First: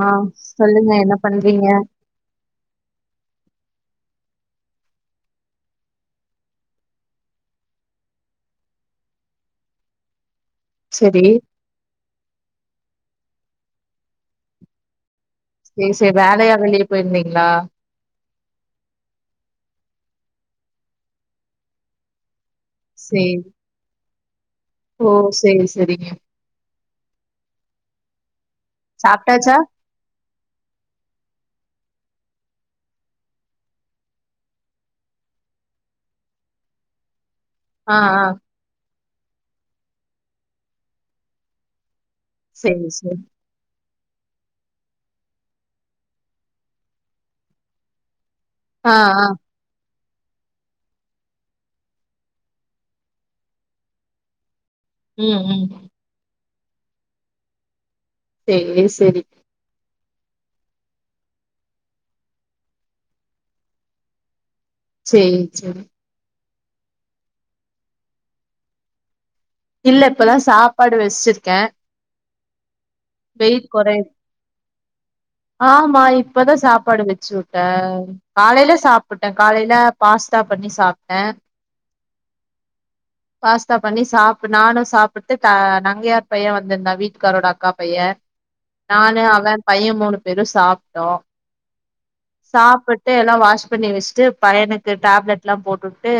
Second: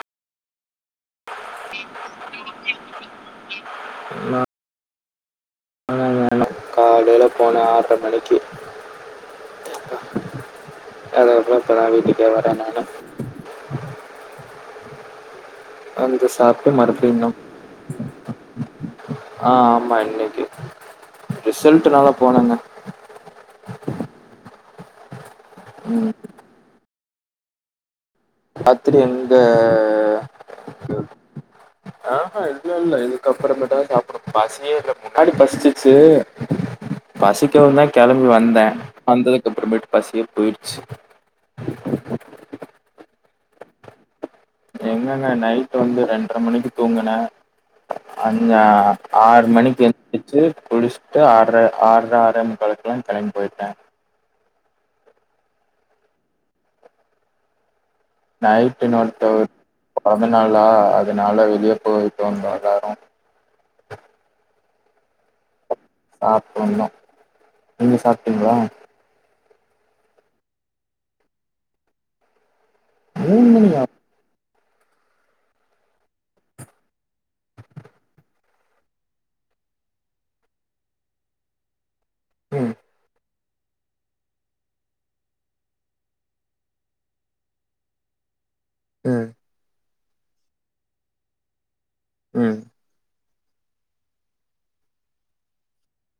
ஆ சொல்லுங்க என்ன பண்றீங்க நா ஆமாங்க காலைல போன ஆர்ற மணிக்கி சரி. அதுக்கப்றோ இப்பதா வீட்டுக்கே வர நானு சேரி சேரி வந்து வேலையா சாப்ட்டு வெளிய மறுபடினு போயிருந்தீங்களா? ஆ ஆமா இன்னைக்கு ரிசல்ட்டு நால போனங்க சேரி ஓ செரி செரிங்க ம் ராத்திரி எங்க சாப்ட்டாச்சா? ஆஹா இல்ல இல்ல இதுக்கப்புறமேட்ட சாப்படு பசியே இல்ல முன்னாடி பசிச்சிச்சு பசிக்கவுந்தா ஆ ஆ கெளம்பி வந்த வந்ததுக்கு அப்புறமேட்டு பசியே போயிடுச்சு சேரி சேரி எங்கங்க நைட் வந்து ரெண்டர மணிக்கு தூங்குன அஞ்சு ஆ ஆ ஆறு மணிக்கு எந் திருச்சு குளிச்சுட்டு ஆர்ற ஆர்ற ஆரே முக்காலுக்கெல்லா கெளம்பி போயிட்ட ம் ம் சேரி நைட்டு சேரி இன்னொருத்தோர் பொறந்தனாளா அதனால வெளிய போயிட்டு வந்தோ எல்லாரு சேரி சேரி சாப்புண்ணு நீங்க சாப்ட்டீங்ளா இல்ல இப்பதா சாப்பாடு வச்சிருக்கே மூணு வெயிட் மணியா கொறையிது ஆமா இப்பதா சாப்பாடு வச்சு வுட்டே காலைல சாப்ட்டே காலைல பாஸ்தா பண்ணி சாப்ட்டே ம் பாஸ்தா பண்ணி சாப்ப நானு சாப்டுட்டு த நங்கையயார் பையன் வந்திருந்தா வீட்டுக்காரோட அக்கா பையன் நானு ம் அவன் பையன் மூணு பேரு சாப்ட்டோ ம் சாப்புட்டு எல்லா வாஷ் பண்ணி வச்சுட்டு பையனுக்கு டேப்லெட் எல்லா போட்டுட்டு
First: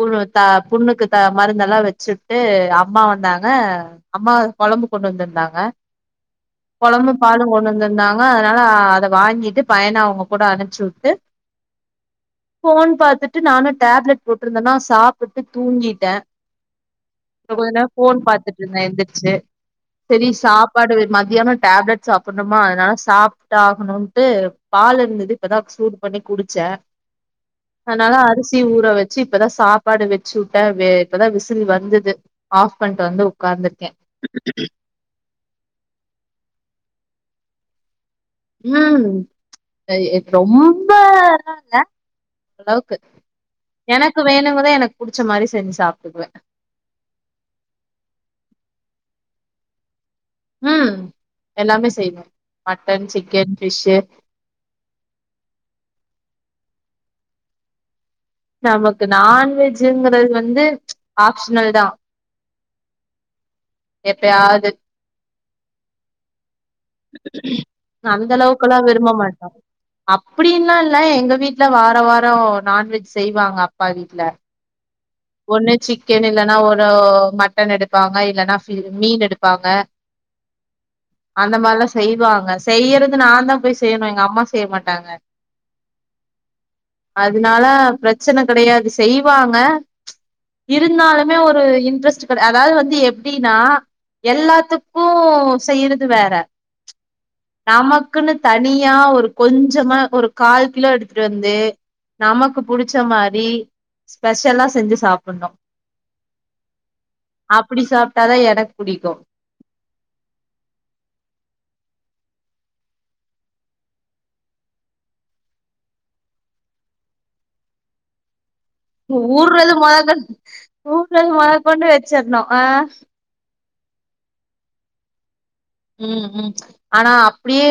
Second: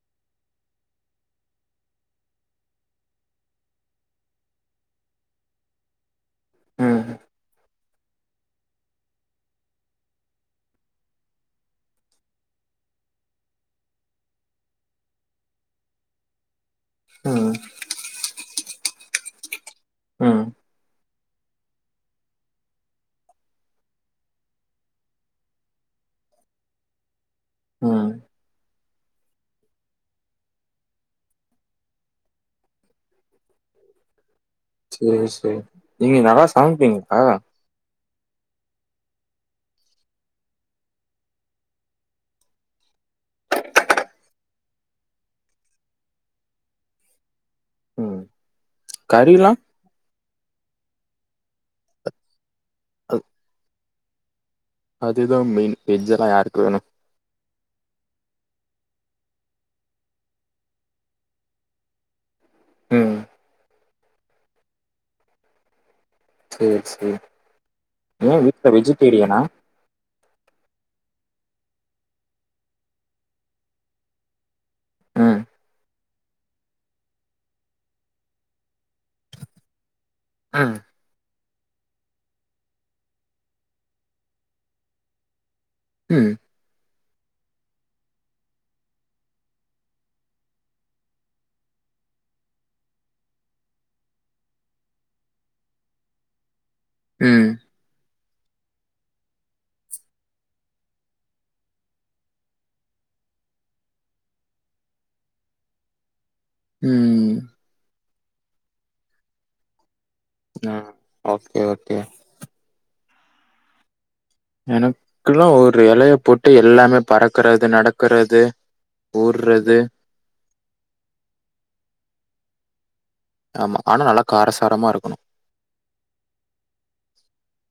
புரு தா புண்ணுக்கு தா மருந்தெல்லா வச்சிவுட்டு அம்மா வந்தாங்க அம்மா கொழம்பு கொண்டு வந்துருந்தாங்க ம் கொழம்பு பாலு கொண்டு வந்து ருந்தாங்க அதனால அத வாங்கிட்டு பையன அவுங்க கூட அனுப்ச்சுட்டு போன் பாத்துட்டு நானு டேப்லெட் போட்ருந்தன்னா சாப்ட்டுட்டு தூங்கிட்ட ம் கொஞ்சநேரம் போன் பாத்துட்டு இருந்த எந்திருச்சு செரி ம் சாப்பாடு மதியான டேப்லெட் சாப்புனுமா அதனால சாப்ட்டாகணும்ன்ட்டு பால் இருந்தது இப்போதா சூடு பண்ணி குடிச்ச ம் அதனால அரிசி ஊற வச் சி இப்பதா சாப்பாடு வச்சுவுட்ட இப்பதா விசில் வந்துது ஆஃப் பண்ட்டு வந்து உட்காந்துருக்க சேரி சேரி நீங்க நல்லா சமப்பீங்க்கா ம் ரொம்ப அதலா இல்ல ஓரளவுக்கு எனக்கு வேணுங்கத எனக்கு புடிச்ச மாரி செஞ்சு சாப்ட்டுக்குவ ம் கறிலா ம் எல்லாமே செய்வ மட்டன் அது சிக்கன் ஃபிஷ்ஷு அதுதா மெயின் வெஜ்ஜெல்லா யாருக்கு வேணு நமக்கு நான்வெஜ்ஜுங்கிறது வந்து ஆப்ஷனல் தா ம் எப்பயாவது சேரி சேரி அந்த ஏ வீட்ல அளவுக்ககெல்லாம் விரும்ப வெஜிடேரியனா மாட்டேன் அப்டின்ல்லா இல்ல எங்க வீட்ல வாரம் வாரம் நான்வெஜ் செய்வாங்க அப்பா வீட்ல ம் ஒண்ணு சிக்கன் இல்லன்னா ஒரு மட்டன் எடுப்பாங்க இல்லன்னா மீனு எடுப்பாங்க [inaudible] ஆ அந்த மாரிலாம் செய்வாங்க செய்யறது நான் தான் போய் செய்யணும் எங்க அம்மா செய்ய மாட்டாங்க ம் அதுனால பிரச்சன கெடையாது செய்வாங்க இருந்தாலுமே ஒரு இன்ட்ரெஸ்ட் கெடையா அதாவது வந்து எப்டின்னா எல்லாத்துக்கும் செய்றது வேற ம் நமக்குன்னு தனியா ஒரு கொஞ்சமா ஒரு கால் கிலோ எடுத்துட்டு வந்து நமக்கு புடிச்ச மாதிரி ஸ்பெஷலா செஞ்சு சாப்புணும் ம் அப்டி சாப்ட்டாதான் எனக்கு புடிக்கும் ம் ஓகே ஓகே எனக்குல்லாம் ஒரு எலைய போட்டு எல்லாமே பறக்கறது நடக்கறது ஊர்ரது ஊர்றது மொதக் ஊர்ரது மொத கொண்டு வச்சிற்ணும் ஆ ஆமா அனா நல்லா காரசாரமா இருக்கும் ம் ம் ஆனா அப்டியே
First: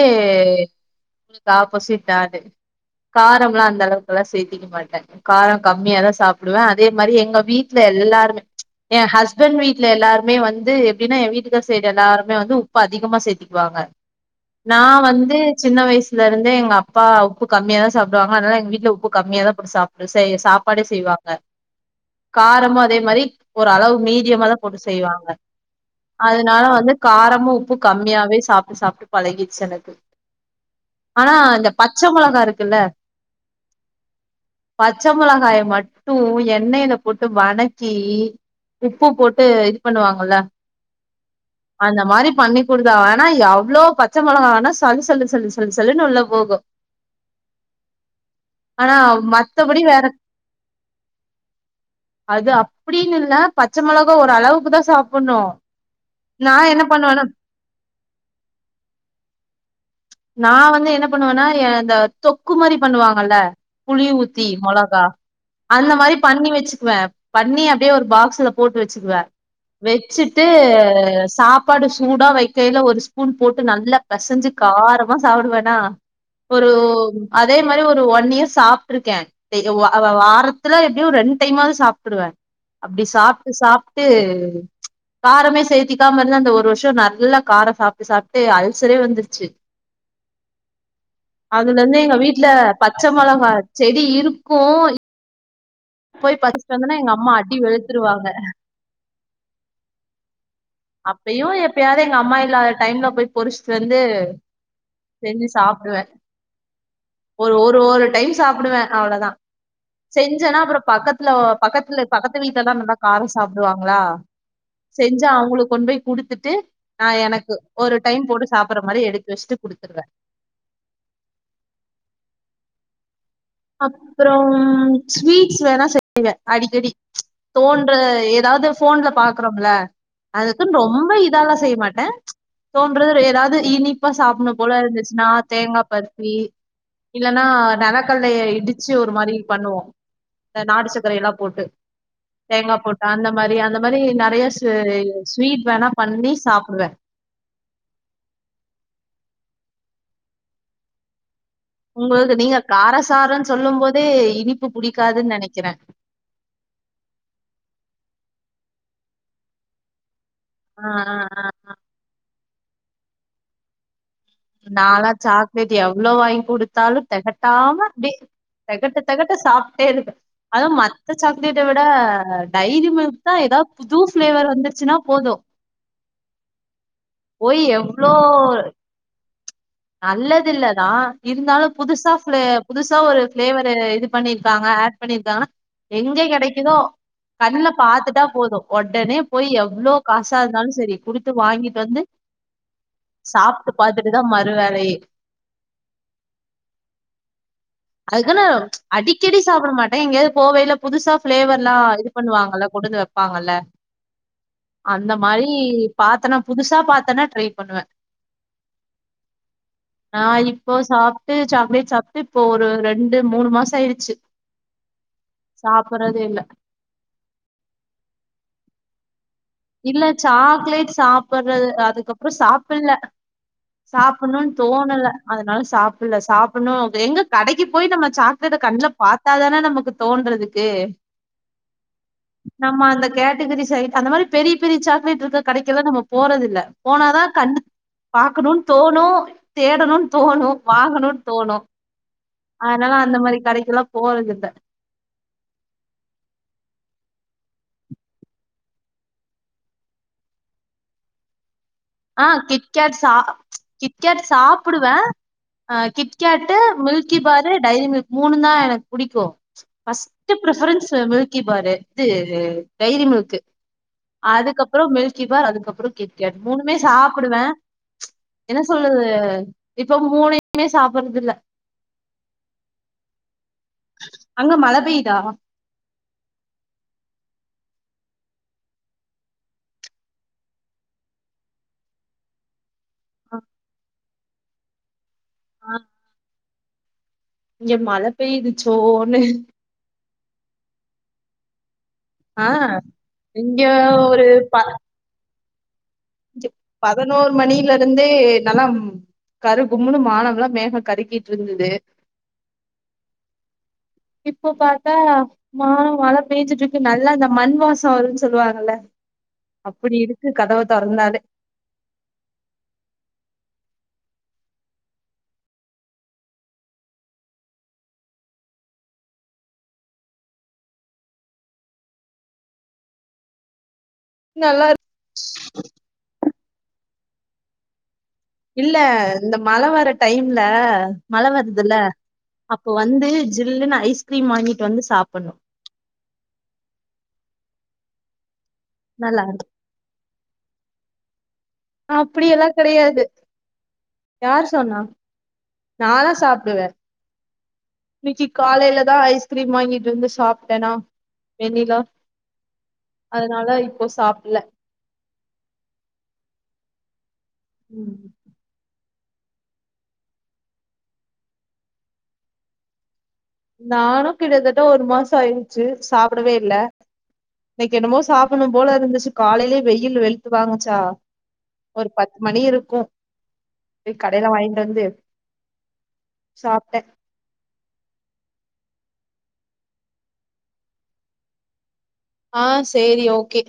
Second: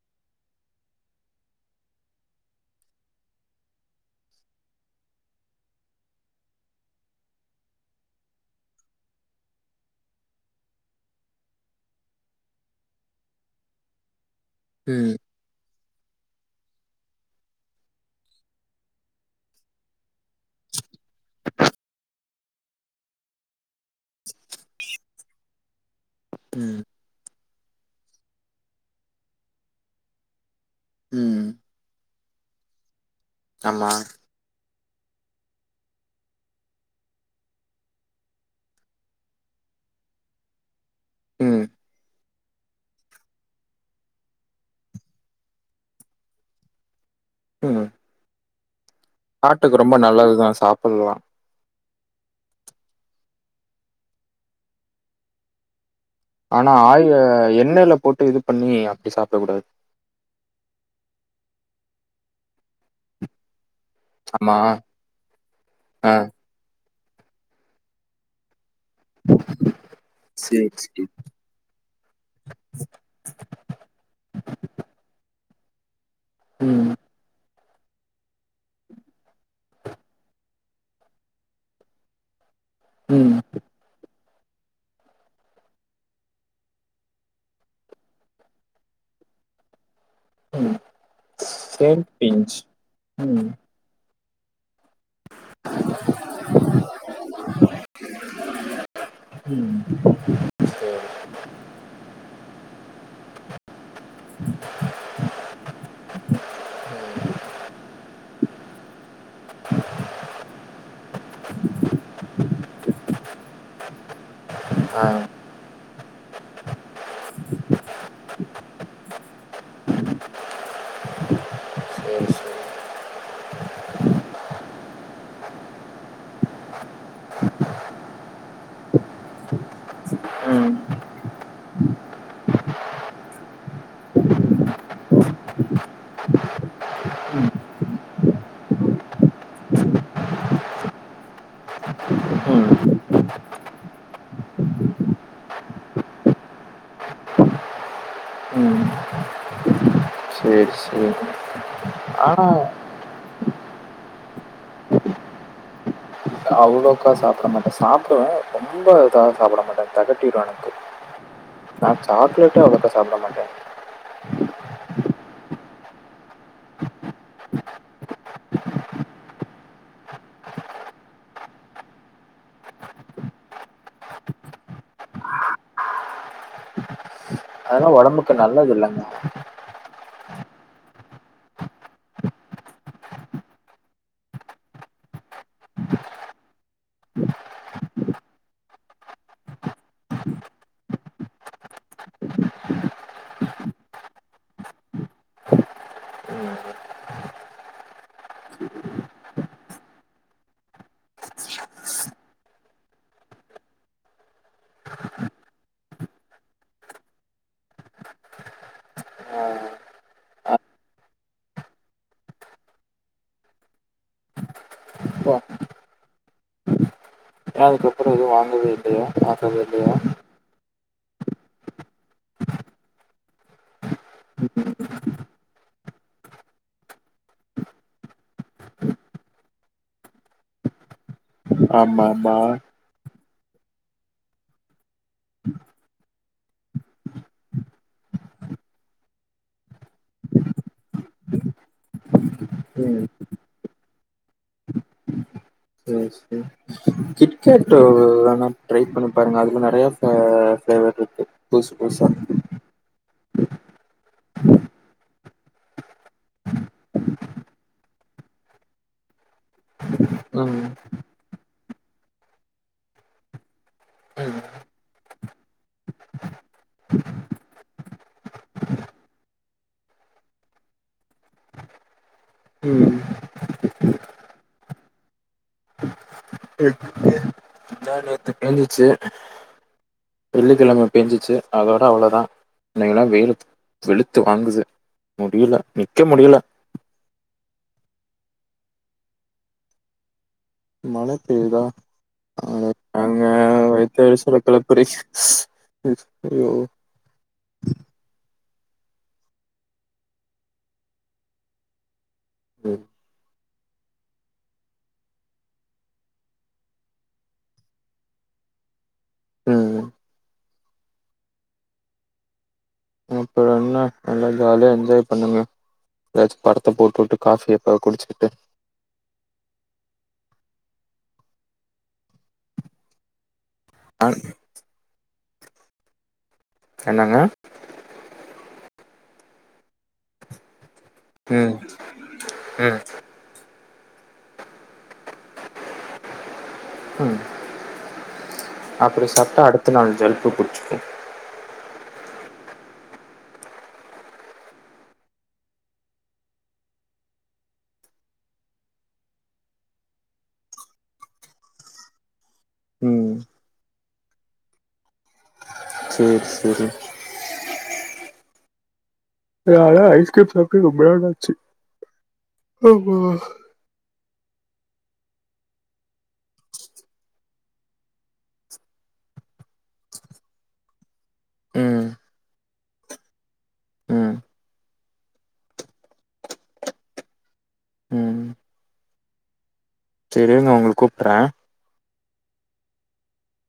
உ ஆப்போசிட் நானு காரம்லாம் அந்தளவுக்கெல்லாம் சேத்திக்க மாட்டேன் காரம் கம்மியாதான் சாப்டுவேன் அதே மாதிரி எங்க வீட்ல எல்லாருமே என் ஹஸ்பண்ட் வீட்ல எல்லாருமே வந்து எப்டின்னா என் வீட்டுக்கார் சைடுல எல்லாருமே வந்து உப்பு அதிகமா சேத்திக்குவாங்க நான் ம் வந்து சின்ன வயசு லருந்து எங்க அப்பா உப்பு கம்மியா தான் சாப்டுவாங்க அதனால எங்க வீட்ல உப்பு கம்மிய தான் போட்டு சாப்பி சாப்பாடே செய்வாங்க க காரமும் அதே மாதிரி ஒருரெளவு மீடியமா தான் போட்டு செய்வாங்க அதனால ம் வந்து காரமும் உப்பு கம்மியாவே சாப்ட்டு சாப்ட்டு பழகிடுச்சு எனக்கு ஆ ம் இந்த பச்ச மொளகா இருக்குல்ல ஆம்மா பச்ச மொளகாய மட்டும் எண்ணெயில போட்டு வணக்கி உப்பு போட்டு இது பண்ணுவாங்கல்ல ம் அந்த மாரி பண்ணி கொடுத்தா ஆனா எவ்ளோ பச்சை மொளகா வேனா சல்லு சல்லு சல்லு சல்லு சல்லுனு உள்ள போகும் ம் ஆனால் ஹார்ட்க்கு ரொம்ப நல்லது தான் சாப்ட்லாம் அது அப்டின்னு இல்ல பச்ச மெளகா ஒரு அளவுக்கு தான் சாப்டணும் ஆனா ஆயில் எண்ணெயில போட்டு இது பண்ணி அப்டி சாப்ட கூடாது நான் வந்து என்ன பண்ணுவேன்னா இந்த தொக்கு மாரி பண்ணுவாங்கல்ல புளி ஊத்தி ஆமா மொளகா அந்த ஆ மாதிரி பண்ணி வச்சுக்குவேன் பண்ணி அப்டியே ஒரு பாக்ஸ்ல போட்டு வச்சுக்குவே வச்சுட்டு சேரி சேரி சாப் பாடு சூடா வைக்கையில ஒரு ஸ்பூன் போட்டு நல்லா பெசஞ்சு காரமா சாப்டு வேனா ஒரு ம் அ அதே மாதிரி ஒரு ஒன் இயர் சாப்ட்டுருக்கேன் [unintelligible] வாரத்துல வந்து ரெண்டு சாப்ட்றுவேன் அப்டி ம் சாப்ட்டு சாப்ட்டு காரமே சேர்த்திக்காம இருந்து அந்த ஒரு வருஷம் நல்லா காரம் சாப்ட்டு சாப்ட்டு அல்சரே வந்துருச்சு ம் அதுல இருந்து எங்க வீட்ல சேம்பிஞ்ச் பச்ச ம் மொளகா செடி இருக்கும் போய் பறிச்சிட்டு வந்தனா எங்க அம்மா அடி வெளுத்துருவாங்க ம் சேரி அப்பையும் எப்பயாது எங்க அம்மா இல்லாத டைம்ல போய் பொரிஸ்ட்டு வந்து செஞ்சி சாப்பிடுவேன் ஒரு ஒரு ஒரு டைம் சாப்பிடுவேன் அவ்ளோதான் செஞ்சன்னா அப்புறம் பக்கத்துல ஒ பக்கத்துல பக்கத்து வீட்லல்லாம் நல்லா காரம் சாப்பிடுவாங்களா ஆ செஞ்சா அவுங்களுக்கு கொண்டு போய் குடுத்துட்டு அ எனக்கு ஒரு டைம் போட்டு சாப்பற மாரி எடுத் ரெஸ்ட் குடுத்துருவ சேரி சேரி அப்பறோ ஸ்வீட்ஸ் வேணாம் செய்வேன் அடிக்கடி தோன்ற ஏதாவது போன்ல பாக்குறோம்ல ம் அதுக்குன்னு ரொம்ப இதல்லாம் செய்ய மாட்டேன் தோன்றது ஏதாவது இனிப்பா சாப்பன்னு போல இருந்துச்சுன்னா தேங்கா பர்பி இல்லன்னா நலக் கல்லைய இடிச்சு ஒரு மாதிரி பண்ணுவோம் நாட்டு சர்க்கரையெல்லாம் போட்டு ம் தேங்காய் போட்டு அந்த மாரி அந்த மாரி நிறைய ஸ் ஸ்வீட் வேணாம் பண்ணி சாப்பிடுவேன் ம் சேர் சேரி உங்கள்து ஆனா நீங்க காரசாரன்னு சொல்லும் போதே இனிப்பு புடிக்காதுன்னு நினைக்கிறேன் அவ்ளோக்கா சாப்பிட மாட்டேன் சாப்பிடுவேன் ரொம்ப இதா சாப்பிட மாட்டேன் தெகட்டிடு எனக்கு ஆ ஆ ஆ நான் சாக்லேட்டே அவ்ளோக்கா சாப்ட மாட்டேன் நாளா சாக்லேட் எவ்ளோ வாங்கி குடுத்தாலும் திகட்டாம அப்டே தெகட்ட தெகட்ட சாப்ட்டே இருப்ப அதும் மத்த சாக்லேட்ட விட டைரி மில்க் தான் ஏதா புது ஃபிளேவர் வந்துச்சுன்னா போதும் போய் அதெல்லா எவ்ளோ ஒடம்புக்கு நல்லது இல்லங்க நல்லதில்லதான் இருந்தாலும் புதுசா ஃபிளே புதுசா ஒரு ஃபிளேவரு இது பண்ணிருக்காங்க ஆட் வந்திருகாங்கனா எங்க கெடைக்குதோ கண்ல பாத்துட்டா போதும் உடனே போய் எவ்வளோ காசா இருந்தாலும் சரி குடுத்து வாங்கிட்டு வந்து சாப்ட்டு பார்த்துட்டுதான் மறு வேலையே ம் அதுக்கன்னா அடிக்கடி சாப்பிட மாட்டேன் எங்கேயாது போவேல புதுசா பிளேவர்ல்லாம் இரு பண்ணுவாங்கல்ல கொண்டு வந்து வைப்பாங்கல்ல அந்த மாரி பாத்தனா புதுசா பா்த்தனா ட்ரை பண்ணுவேன் நா இப்போ சாப்ட்டு சாக்லேட் சாப்ட்டு இப்ப ஒரு ரெண்டு மூணு மாசம் ஆயிடுச்சு ஓ சாப்புடுறதே இல்ல ஏ அதுக்கப்புறம் எதும் வாங்குறதே இல்லையா ஆச எதும் இல்லையா இல்ல சாக்லேட் சாப்டுறது அதுக்கப்புறம் சாப்பில்ல சாப்பணும்ன்னு தோணல அதனால சாப்பில்ல சாப்பணும் எங்க கடைக்கு போய் நம்ம சா க்குது கண்ணு பார்த்தாதானே நமக்கு தோன்றதுக்கு ஆமா ஆமா நம்ம அந்த கேட்டகிரி சைட் அந்த மாரி பெரி பெரி சாக்லேட் இருக்கு கடைக்கல்லா நம்ம போறதில்ல போனாதான் கண்ணு பாக்கணுனு தோணு தேடணுனு தோணு வாங்கணுனு தோணு அதுனால ம் அந்த மாரி கடைக்குலா போறதில்ல சேரி சேரி கிட்கேட்டு வேனா ட்ரை பண்ணி பாருங்க அதுல நெறைய ஃப ஃபிளேவர் ருக்கு புதுஸ் புதுசா ஆ கிட்கேட்டு சா கிட்கேட்டு சாப்டுவே ஆ KitKat Milky Bar Dairy Milk மூண்ணு தா எனக்கு புடிக்கு ஃபஸ்ட்டு ம் பிரிஃபரன்ஸ்சு மில்கி பாரு இது டைரி மில்க் கு ம் அதுக்கப்பறோ மில்கி பார் அதுக்கப்பறோ கிட்கேட் மூணுமே சாப்டுவே என்ன சொல்றது இப்ப மூணையுமே சாப்றது இல்ல ம் அங்க மழ பெய்தா இ இல்லயே பேஞ்சுச்சு வெள்ளிக்கெழம பேஞ்சுச்சு அதோட அவ்ளோதா இன்னைகெல்லா வெயிலு வெளுத்து வாங்குது முடியல நிக்க முடியல இங்க மழை பெய்யுது சோன்னு மழ பெய்யுதா ஆ அது ஏங்க இங்க ஒரு வைத்தெறுச்சல ப கெலப்புரிங் ரிச் பிரியோ பதினோரு மணில இருந்தே நலம் கரு கும்னு மானமெல்லா மேக கருக்கிட்டு இருந்தது ம் இப்போ பாத்தா மா மழ பேய்ச்சுட்டு இருக்கு நல்லா இந்த மண் வாசோ வருன்னு சொல்லுவாங்கல்ல ம். அப்டி இருக்கு கதவ தொறந்தாலே அப்பற என்ன நல்லா ஜாலியா என்ஜாய் பண்ணுங்க ஏதாச்சு படத்த போட்டுவுட்டு காஃபியப் ப குடிச்சிகிட்டு ஆன் நல்லா இரு என்னங்க இல்ல இந்த மழ வர டைம்ல மழ ம், வரதுல்ல அப்போ ம், வந்து ஜில்னு ஐஸ்கிரீம் வாங்கிட்டு வந்து சாப்பிணு ம் அப்டி நல்லா இருக்கு சாப்டா அடுத்த நாள் ஜல்ப்பு புடிச்சுக்கு அப்டியெல்லா கெடையாது யார் சொன்னா நாலா சாப்டுவே இன்னைக்கி காலேல தா ஐஸ்கிரீம் வாங்கிட்டு வந்து சாப்டேனா வெண்ணிலா ம். அதனால இப்போ சாப்பில சேரி சேரி ம் நாலா ஐஸ்கிரிம் சாப்டு ரொம்பா நாலாச்சு அம்மா நானு கிட்டத்தட்ட ஒரு மாச ஆயிருச்சு சாப்டவே இல்ல இன்னைக்கி என்னமோ சாப்பிணு போல இருந்துச்சு காலேலயே வெயில் வெளுத்து வாங்குச்சா ம், ஒரு பத்து மணி இருக்கு போய் ம், கடேல வாங்கிட்டு வந்து சாப்டே ம் செரி இருங்க உங்களுக்கு கூப்றே ஆ சேரி ஓகே